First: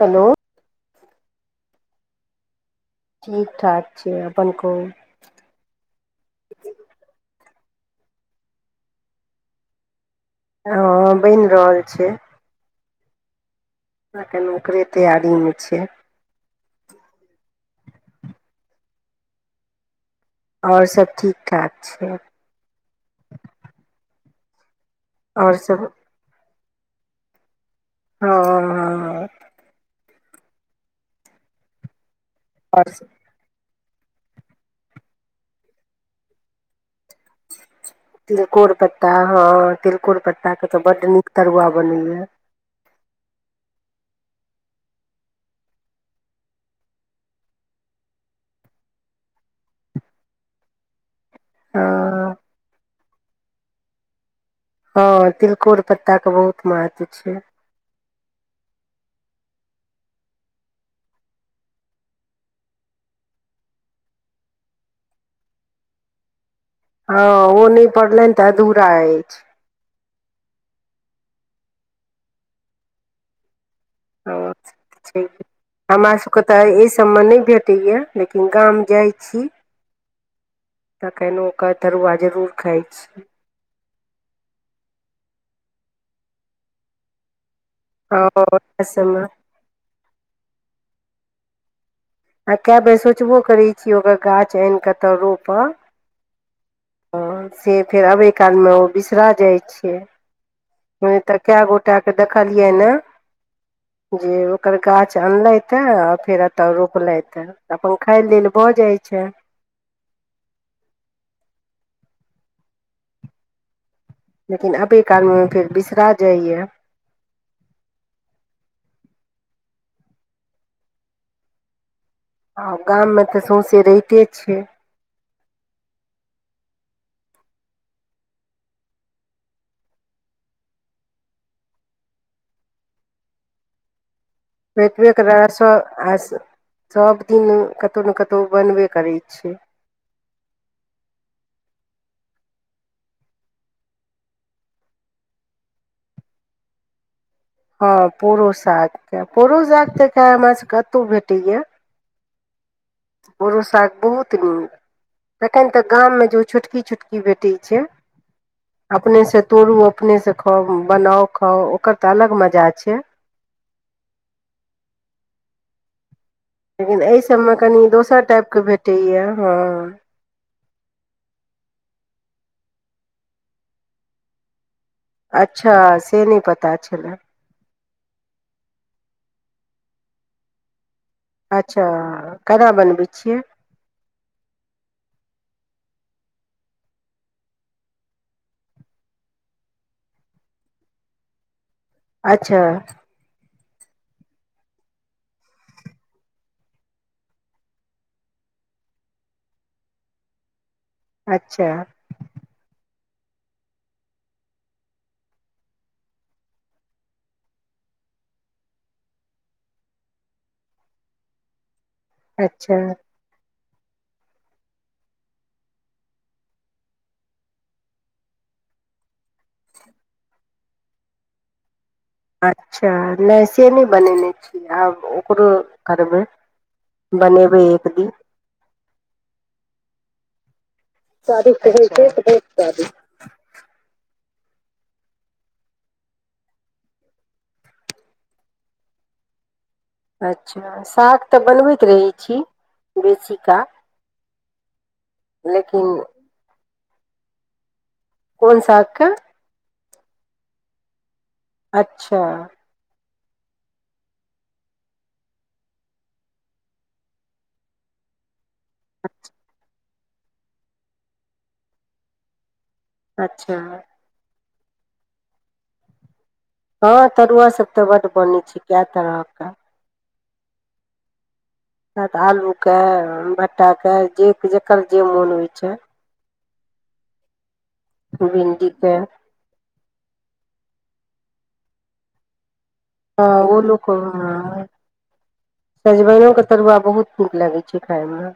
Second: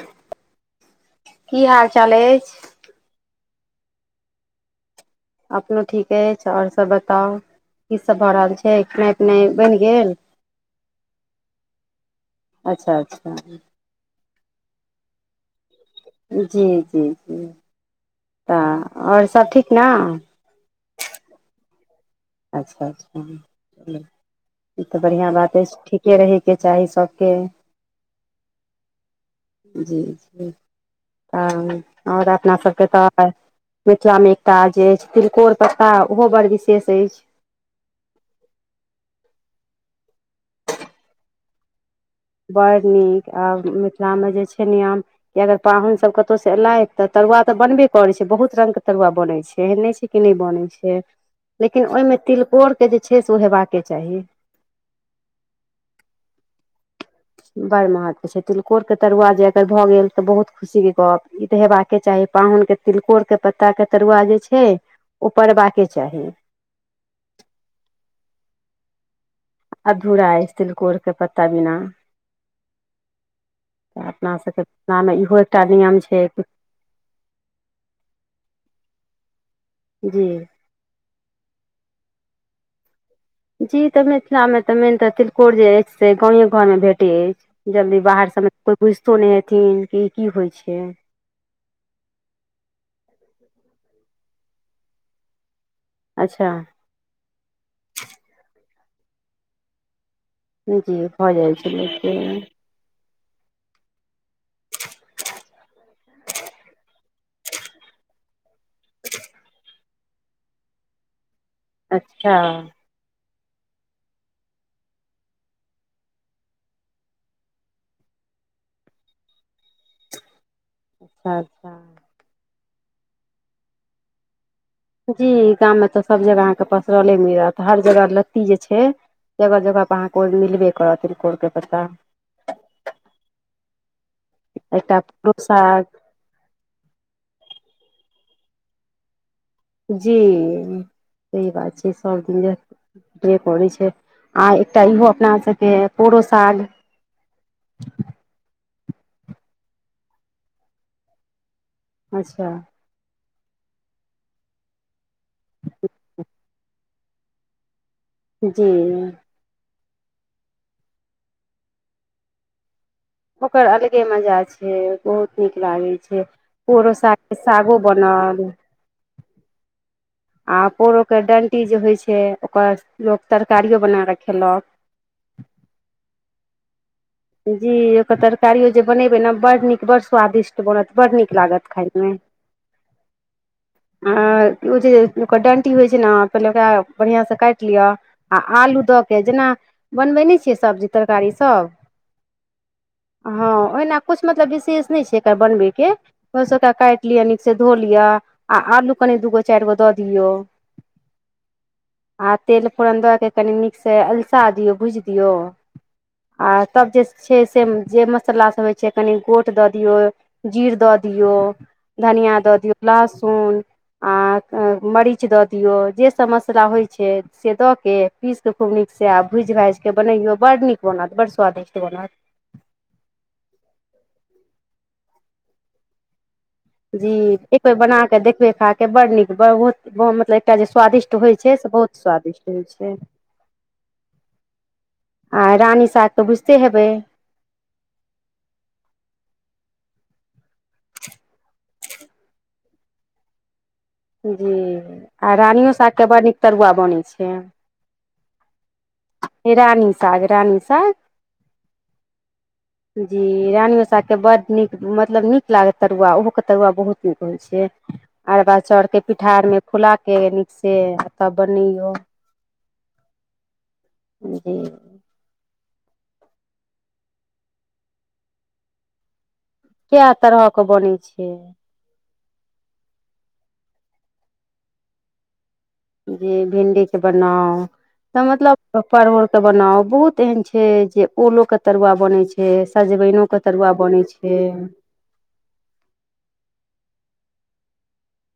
Hello की हाल चाल अछि ठीक ठाक छै अपन कहु अपनो ठीके अछि आओर सभ बताउ की सब भऽ रहल छै खेनाइ पिनाइ बनि गेल ह बनि रहल छै अच्छा अच्छा अखन ओकरे तैयारी मे छियै जी जी जी तऽ आओर सब ठीक न आओर सब ठीक ठाक छै अच्छा अच्छा ई तऽ बढ़िआँ आओर बात अछि सब ठीक के रहैके चाही सबके हँ हँ जी जी तऽ आओर अपना सभके आओर तऽ मिथिलामे एकटा जे अछि तिलकोर पत्ता ओहो बडड़ विशेष अछि तिलकोर पत्ता हँ तिलकोर पता ता के तऽ बड्ड नीक तरुआ बनैया बड़ नीक आ मिथिला मे जे छै नियम कि अगर पाहुनसभ कतहु से एलइ तऽ तरुआ तऽ बनबे करैत छै बहुत रंग के तरुआ बनै छै एहन नै छै क नहि बनै छै लेकिन ओहिमे हँ तिलकोर के जे छै से ओ हेबाके चाही हँ तिलकोर पत्ता के बहुत महत्व छै बड़ महत्व छै तिलकोर के तरुआ जे अगर भऽ गेल तऽ बहुत खुशी के गप ई तऽ हेबाक चाही पाहुन के तिलकोरके पत्ताके तरुआ जे छै ओ परबाके चाही हँ ओ नहि पड़लनि तऽ अधूरा अछि अधूरा अछि तिलकोर के पत्ता बिना तऽ अपना हँ सबके पनामे छै इहो एकटा नियम छै सबके की तऽ एहि हमरा नहि भेटैया लेकिन गाम जाई छी जी तखन ओकर तरुआ जरूर खाइ छी जी तऽ मिथिलामे तऽ मेन तऽ तिलकोर जे अछि से गांवे गांवमे भेटैत अछि जलदी ओ बाहर सममे कोइ वएह बुझितो सबमे नहि हेथिन कि ई की होइ छै आ कए बेर सोचबो करैत छी ओकर गाछ आन कऽ तऽ रोपब अच्छा ह से फेर अबै कालमे ओ बिसरा जाइत छै जी हँ भऽ तऽ जाइ कए छै गोटाके लेकिन देखलियै ने जे ओकर गाछ अनले ते फेर एता रोप लथि अपन खाय लेल भऽ जाइत छै अच्छा लेकिन अभी काल मे फेर बिसरा जाइ य अच्छा आ गाममे तऽ सौँसे रइते छै जी गामं तऽ सब जगह अहाँके पसरले मिलत हर जगह लत्ती जे छै जगह जगह पर अहाँ को मिलबे करथि तिलकोर के पत्ता एकटा बेटबे कर र साग आ सब दिन कतौ ने कतौ बनबे करै छै जी सही बात छै सब दिन के करै छै आ एकटा इहो अपना सबके पोरो साल हँ पोड़ो साग के पोड़ो साग त खाय हमरा सब कतहु भेटे या अच्छा पड़ो साग बहुत नीक तखन तऽ गाममे जे ओ छोटकी छोटकी भेटैत छै जी अपने स तोड़ू अपने से खाउ बनाउ खाउ ओकर तऽ अलग मजा छै ओकर अलगे मजा छै बहुत नीक लागैय छै पोरो लेकिन एहि सागके सभमे सागो कनी दोसर बनल टाइपके भेटैए हँ आ पोरोके डणटी जे होइ छै ओकर लोक तरकारियो बना कऽ खेलक अच्छा से नहि पता् छलाह जी ओकर तरकारियो जे बनेबे ने बड़ नीक बड़ स्वादिष्ट बनत बड़ नीक लागत अच्छा खायमे कना बनबै छियै आ ओ जे ओकर डण्टी होइ छै ने पहिले ओकरा बढ़िआँसँ काट लिअ आ आलू दऽ के जेना बनबेने छियै सब्जी तरकारीसभ अच्छा हँ ओहिना कुछ मतलब विशेष नहि छै एकर बनबैके ओहो सबटा काट लिय अ नीक से धो लिअ आ आलू कनि दूगो चार गो दऽ दियौ अच्छा आ तेल फोरन दऽ के कनि नीकसँ अलसा दीयो भुजि डियो आ तब जे छै से जे मसाला सब होइ छै कनि गोट दऽ दियौ जीर दऽ दियौ धनिया दऽ अच्छा डियौ लहसुन आ मरीच दऽ दियौ जेसभ मसला होइत छै से दऽ कऽ पीस कऽ खूब नीकसँ आ भूज भाजिकऽ बनैयौ बडड़ड नीक बनत बडड़ड स्वादिष्ट बनत अच्छा नहि से नहि बनेने छीयै आब ओकरो करबै जी एक बनेबै बेर बना दिन के देखबे खाक बड़ नीक बहुत मतलब एकटा जे स्वादिष्ट होइ छै से बहुत स्वादिष्ट होइ अच्छा छै आ रानी साग तऽ बुझते हेबै अच्छा साग तऽ बनबैत रहैत छी बेसी का जी आ रानियो सागके बड़ नीक तरुआ बनै छै कोन सागके रानी साग रानी साग अच्छा जी रानीमे साकके बड्ड नीक मतलब नीक लागत तरुआ ओहोके तरुआ बहुत नीक होइ छै अरबा चाउर के पिठार मे फुला के नीक से तब बनैयौ अच्छा ओ [unintelligible] हँं तरुआ सब ते बड बन छै कए तरह के केए तरह के बनै छै नै त आलूके भट्टाके जे जकर जे मोन होइ छै जी भिंडी के बनाउ तऽ मतलब भिण्डीके परोर के बनाउ बहुत एहन छै जे ओलो के तरुआ बने छै से हँ सजमइनोके तरुआ ओलूके बनै छै सजमनइनोके तरुआ बहुत नीक लागै छै खायमे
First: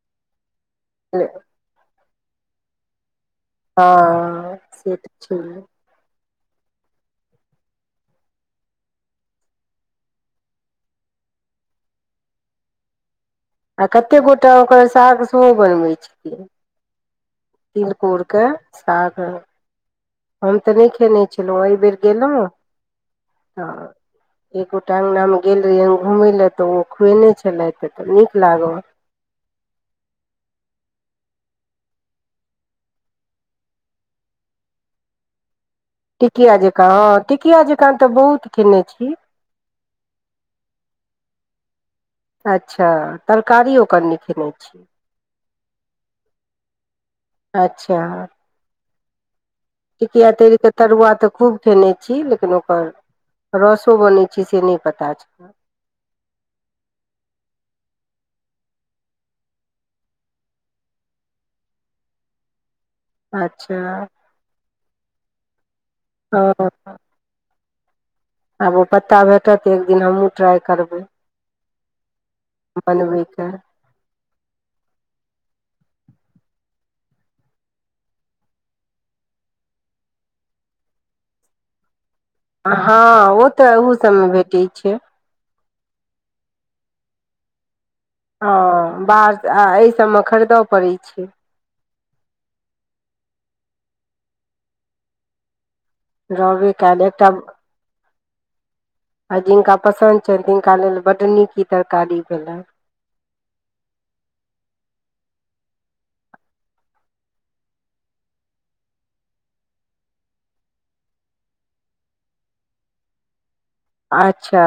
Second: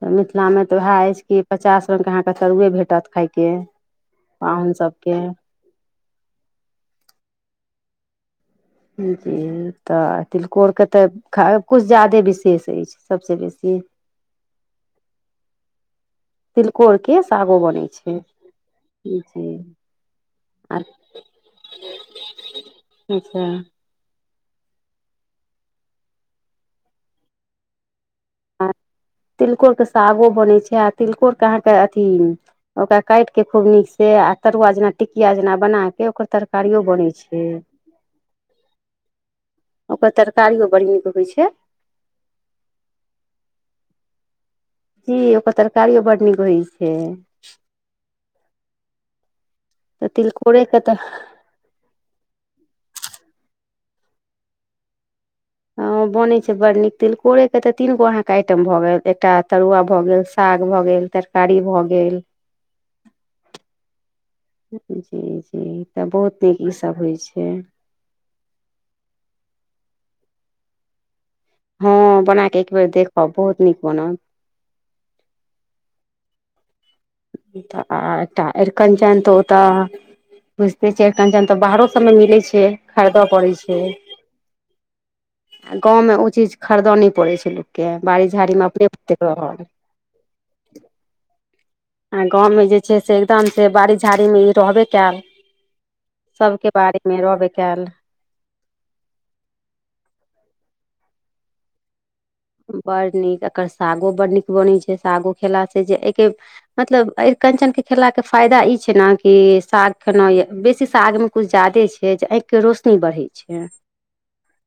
तऽ मिथिला मे तऽ उएह अछि कि पचास रंग के अहाँके तरुए भेटत खाय के हँ पाहुन से तऽ सभके छै जी तऽ तिलकोर के ते ख कुछ ज्यादे विशेष अछि सबसे बेसी कते गोटा ओकर साग सेहो बनबै छै तिलकोर के सागो बनै छै साग जी हम तऽ नहि खेने छलहुँ एहि बेर गेलहुँ अच्छा तऽ एकगोटा अंगना मे गेल रहिय घूमे ले ते ओ खुएने छलेथ त नीक आ लागल तिलकोर के सागो बनै छै आ तिलकोर के अहाँके अथी ओकरा काट के खूब नीक से आ तरुआ जेना टिकिया जेना बना के ओकर टिकिया तरकारियो जकाँ बनै हँ छै टिकिया जकाँ तऽ बहुत खेने छी ओकर तरकारियो बड़ नीक होइ छै अच्छा तरकारी ओकर नइ खेने छी जी ओकर तरकारियो बड्ड नीक होइ छै अच्छा तऽ टिकिया तिलकोरे तरिक के तरुआ तऽ खूब खेने छी लेकिन ओकर रसो बनै छै से नहि पता छै ह बनैत छै बड नीक तिलकोरके तऽ तीन गो अहाँके आइटम भऽ गेल एकटा तरुआ भऽ गेल साग भऽ गेल तरकारी भऽ गेल अच्छा जी जी तऽ बहुत नीक हँ ईसभ होइ छै आब ओ पत्ता भेटत एक दिन हमहूँ ट्राइ करबै हँ बना के एक बेर देखब बनबैके बहुत नीक बनत तऽ आ एकटा अरिकनचन तऽ ओ तऽ बुझते छै एरकंचन त बाहरो सब मे मिले छै हँ खरीदय ओ पड़ै तऽ ओहो सभमे भेटैत छै गाँव मे ओ चीज खरीदऽ नहि पड़ै छलै के बाड़ी झाड़ीमे अपने ह ओतेक बाज आ रहल एहि सबमे खरीदय पड़ैत छै आ गाँवमे जे छै से एकदम से बाड़ी झाड़ी मे ई रहबे कयल सबके रहबे बारी कयल मे एकटा रहबे कैल आ जिनका पसंद छै तिनका लेल बड नीक इ तरकारी भेलनि बड नीक एकर सागो बड़ नीक बनैत छै सागो खेला से जे अइके मतलब अ कञ्चन के खेला के फायदा ई छै ने कि साग खेलहु य बेसी साग मे कुछु ज्यादे छै जे आँखिके रोशनी बढ़ैत छै अच्छा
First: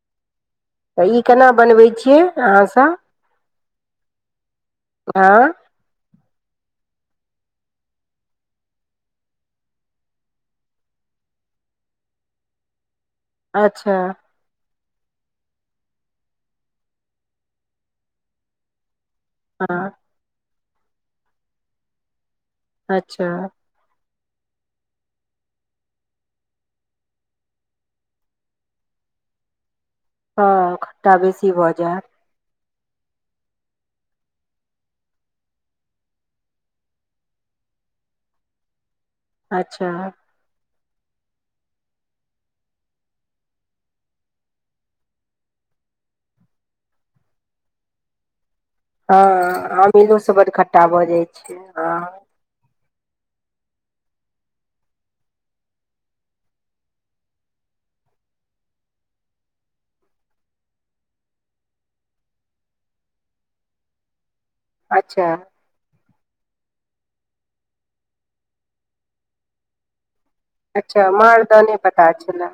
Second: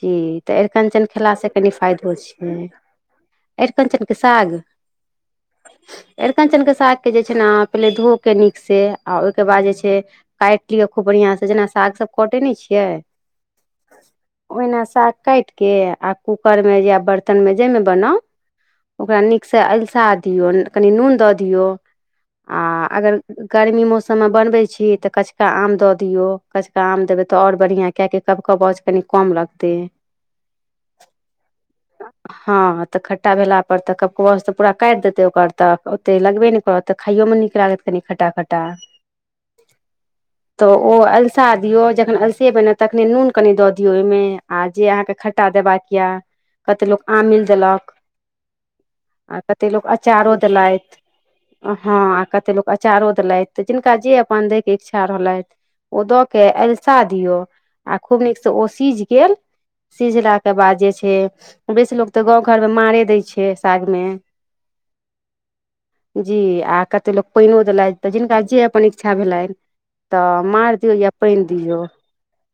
जी तऽ एरकञ्चन ई खेला केना सँ कनी बनबै फायदो छियै छैय अहाँसभ अरकञ्चन के साग हँ अरिकञ्चनके सागके जे छै ने पहिले धोके कऽ नीकसँ आ ओहिके बाद जे छै काटि लियौ खूब बढ़िआं से जेना साग सब कटे नहि छियै अच्छा ओहिना साग काटि के आ कूकर मे या बर्तन मे जाहिमे बनाउ ओकरा नीक से हँ अलसा दियौ कनी नून दऽ दिओ आ आगर अच्छा गर्मी मे ओ साग सन मे बनबै छी तऽ कचका आम दऽ दियऔ कचका आम देबै तऽ आओर बढ़िआं किआकि कब कबाज कनि कम लागते हँ खट्टा बेसी भऽ जायत हँ तऽ खट्टा भेला पर तऽ कबक पूरा काटि देतै ओकर तऽ ओते लगबे ने करत तऽ खायोमे नीक लागत कनि खटा खटा अच्छा तऽ ओ अलसा दियौ जखन अलसे बन तखनि नून कनि दऽ दियौ ओहिमे आ जे अहाँके खट्टा देबाक यए कते लोक आमिल देलक हँ आ कते लोक अमीलोसँ अचारो बड्ड खट्टा देलेथ भऽ जाइ छै हँ आ कते लोक चारो देलथि तऽ जिनका जे अपन दै के इच्छा रहलथि ओ दऽ के एलशा दियौ आ खूब नीकसँ ओ सीझ गेल सिझला के बाद जे छै बेसी लोग तऽ गाँं घर मे मारे दय छै साग मे अच्छा जी आ कते लोक पानियो देलथि तऽ जिनका जे अपन इच्छा भेलन तऽ मार दियौ अच्छा या पइन मारदह दियौ पता छलए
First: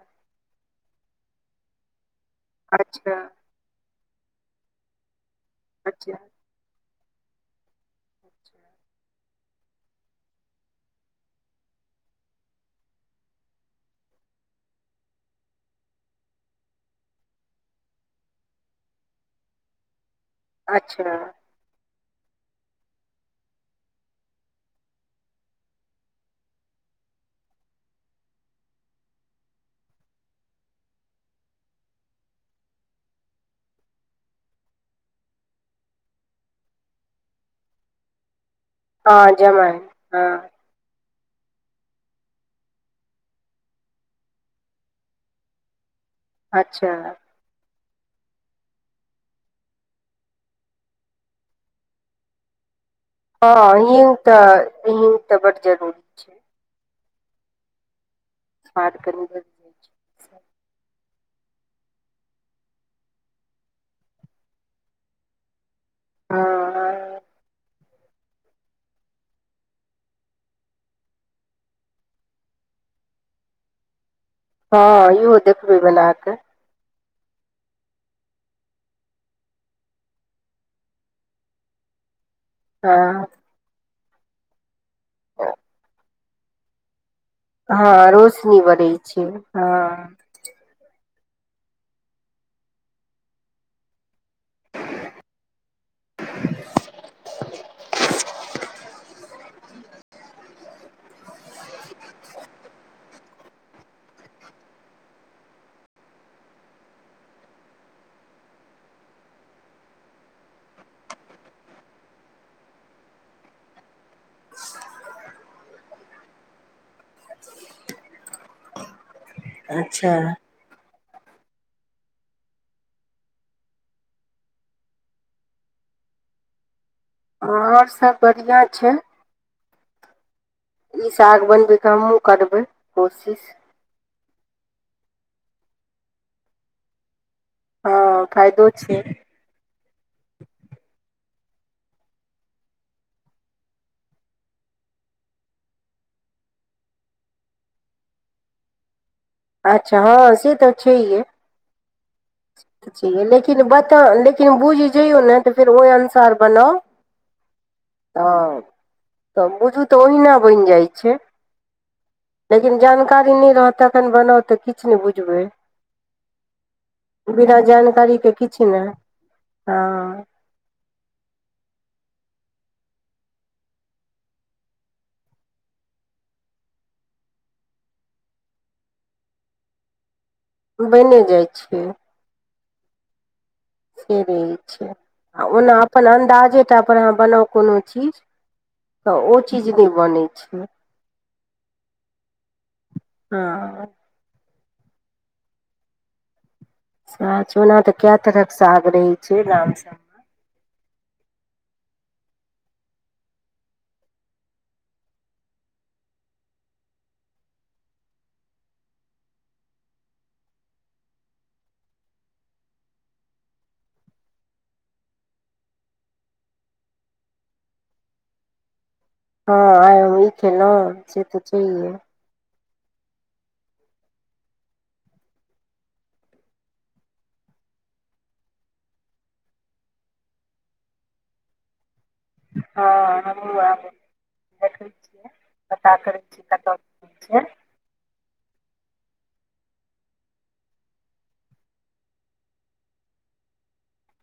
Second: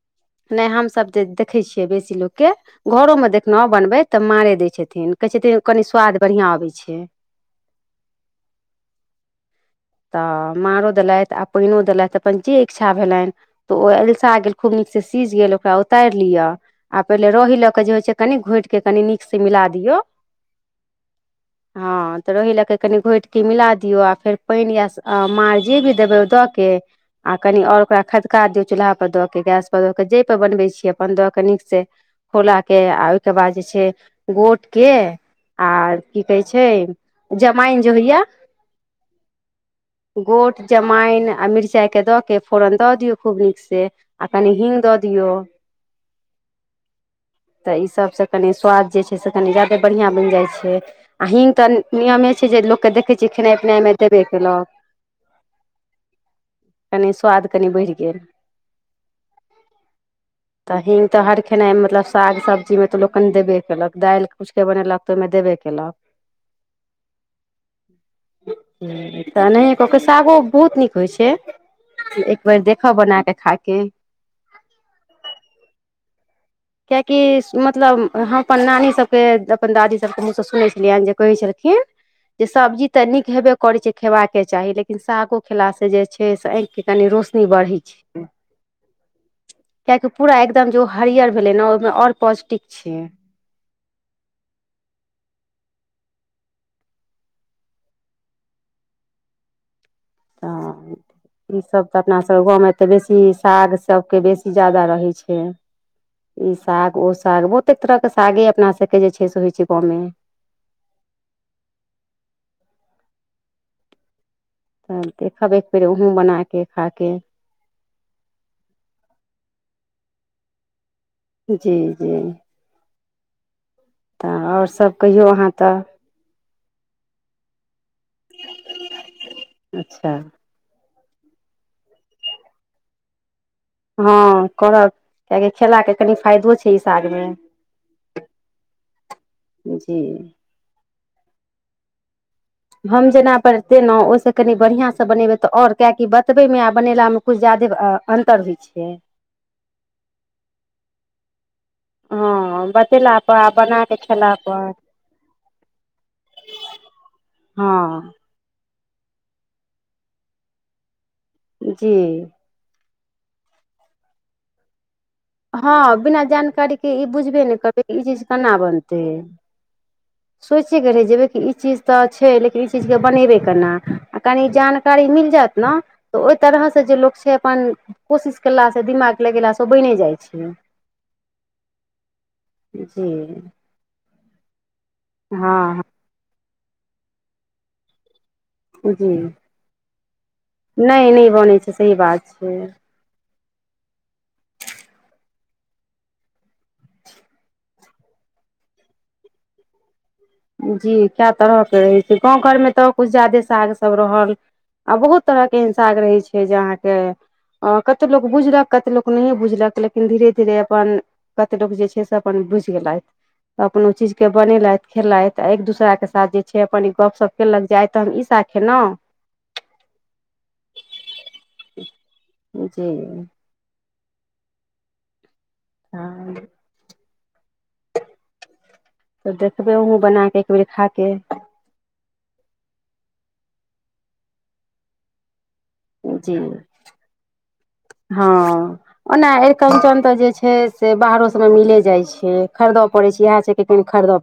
नहि हमसब जे देखै छियै बेसी लोक के घरो अच्छा मे देख माँ बनबै तऽ मारे दै छथिन कहै छथिन कनि अच्छा स्वाद बढ़िआँ अबै छै [inaudible] तऽ मारो देलथि आ पानिओ देलथि अपन जे इच्छा भेलेन तऽ ओ एलशा गेल खूब नीक से सीझ गेल ओकरा उतारि लियअ आ पहिले रहि ल कऽ के जे होइ छै कनि घोट के कनि नीक से मिला दियऔ अच्छा हँ तऽरहि लेके कनि घोटि कऽ मिला दियऔ आ फेर पानि या मार जे भी देबे द। के आ कनि आओर ओकरा खदका दियौ चूल्हापर दऽ कऽ गैसपर दऽ कऽ जेहिपर बनबैत छीियै अपन दऽ कऽ नीक सँ खोला के आ ओहिके बाद जे छै घोट के आर की कहै छै जमाइन जे होइया हँ जमाईन हॉं गोट जमाइन आ मिरचाइके दऽ के फोरन दऽ दियौ खूब नीकसँ आ कनि हीङ्ग दऽ दियौ अच्छा तऽ इसभसँ कनि स्वाद जे छै से कनि ज्यादे बढ़िआँ बनि जाइ छै आ हिंग तऽ नियमे छै जे लोकके देखै छियै खेनाइ हँ पिनाइमे हींग देबे केलक तऽ बड्ड जरूरी छै कनि स्वाद कनि बढ़ि गेल स्वाद कनी बढ़ तऽ हिंग तऽ हर खेनाइ मतलब साग सब्जीमे तऽ लोकनि देबे केलक दालि किछुके बनेलक तऽ ओहिमे देबे कयेलक हाॅं हॉं तऽ एनाहिए कऽ क सागो बहुत नीक होइ छै एक बेेर देखब बना कऽ खा के हँ इहो देखबै बना कऽ किएकि मतलब हम अपन नानीसभके अपन दादीसभके मुँहसँ सुनै छलियनि जे कहै छलखिन जे सब्जी तऽ हँ नीक हेबे करैत छै खेबाके चाही लेकिन सागो खेलाँ जे छै से ऑंख कनि रोशनी बढ़ै छै हँ रोशनी बनै छै कियकि हँ पूरा एकदम जे ओ हरियर भेलै ने ओहिमे आओर पॉसटिक छै [inaudible] तऽ ई सब तऽ अपना सभके गाँव मे तऽ बेसी साग सबके बेसी जादा रहै छै ई साग ओ साग बहुते तरह के सागे अपना सबके जे छै से होइ छै गाँव मे तब देखब एक बेेर ओहो बनाकेऽ खाकेऽ अच्छा जी जी तऽ और सब कहियौ अहाँ तऽ और सब बढ़ियाँ छै अच्छा ई साग बनबैके हमहूँ करबै कोशिश हँ करब कियाकि खेला के कनि फायदो छै ई सागमे हँ फायदो छै जी हम जेना बतेलहुँ ओहिसँ कनि बढ़िआँसँ बनेबै तऽ आओर कियकि बतबैमे आ बनेलामे कुछु ज्यादे अन्तर होइ छै अच्छा हँ से तऽ छैे है हँ बतेला छैहे पर आ लेकिन बना कऽ बताउ खेला लेकिन पर बुझि जइयौ ने तऽ फेर ओहि अनुसार बनाउ हँ त बुझु तऽ ओहिना बनि जाइ छै जी लेकिन जानकारी नहि रहत तखन बनाउ तऽ किछु नहि बुझबै हँ बिना जानकारी के ई बुझबे ने बिना करबै त ई चीज जानकारीके केना किछु नहि बनतै हँ सोचयके रहय जेबै कि ई चीज तऽ छै लेकिन ई चीजके बनेबै केना आ कनि जान कारी मिल जायत न तऽ ओहि तरह से जे लोक छै अपन कोशिश केलासँ दिमाग लगेलासँ ओ बैने जाइ छै बैने जाइ छै जी से रहै छै आ ओना हँ अपन अन्दाजे टा पर अहाँ बनाउ कोनो चीज जी तऽ ओ चीज नहि बनै छै नहि नहि बनै छै सही बात छै हँ आ ओना तऽ कै तरहक साग रहै छै गाछ सब जी कए तरहके रहै छै गाँव घरमे तऽ किछु ज्यादे साग सब रहल आ बहुत तरहके एहेन साग रहै छै जे अहाँके ह कतेक लोक बुझलक कतेक लोक नहिए बुझलक लेकिन धीरे धीरे अपन कते लोक जे छै से अपन बुझि गेलथि अपन ओ चीज के बनेलथि खेलथि आ एक दोसराके साथ जे छै अपन गपशप केलक जे आय तऽ हम ई साग खेलहुँ हँ आइ हम ई खेलहुं से तऽ छैहे जी हँ तऽ देखबे ओहुँ बना के एकबेर खा के हँ हमु आब देखै छियै पता करै जी छी कतऽ की छै हँ ओना अरिकंचन तऽ जे छै से बाहरो सब मे मिले जाय छै खरीदय पड़े छै इएह छै कि कनी खरीद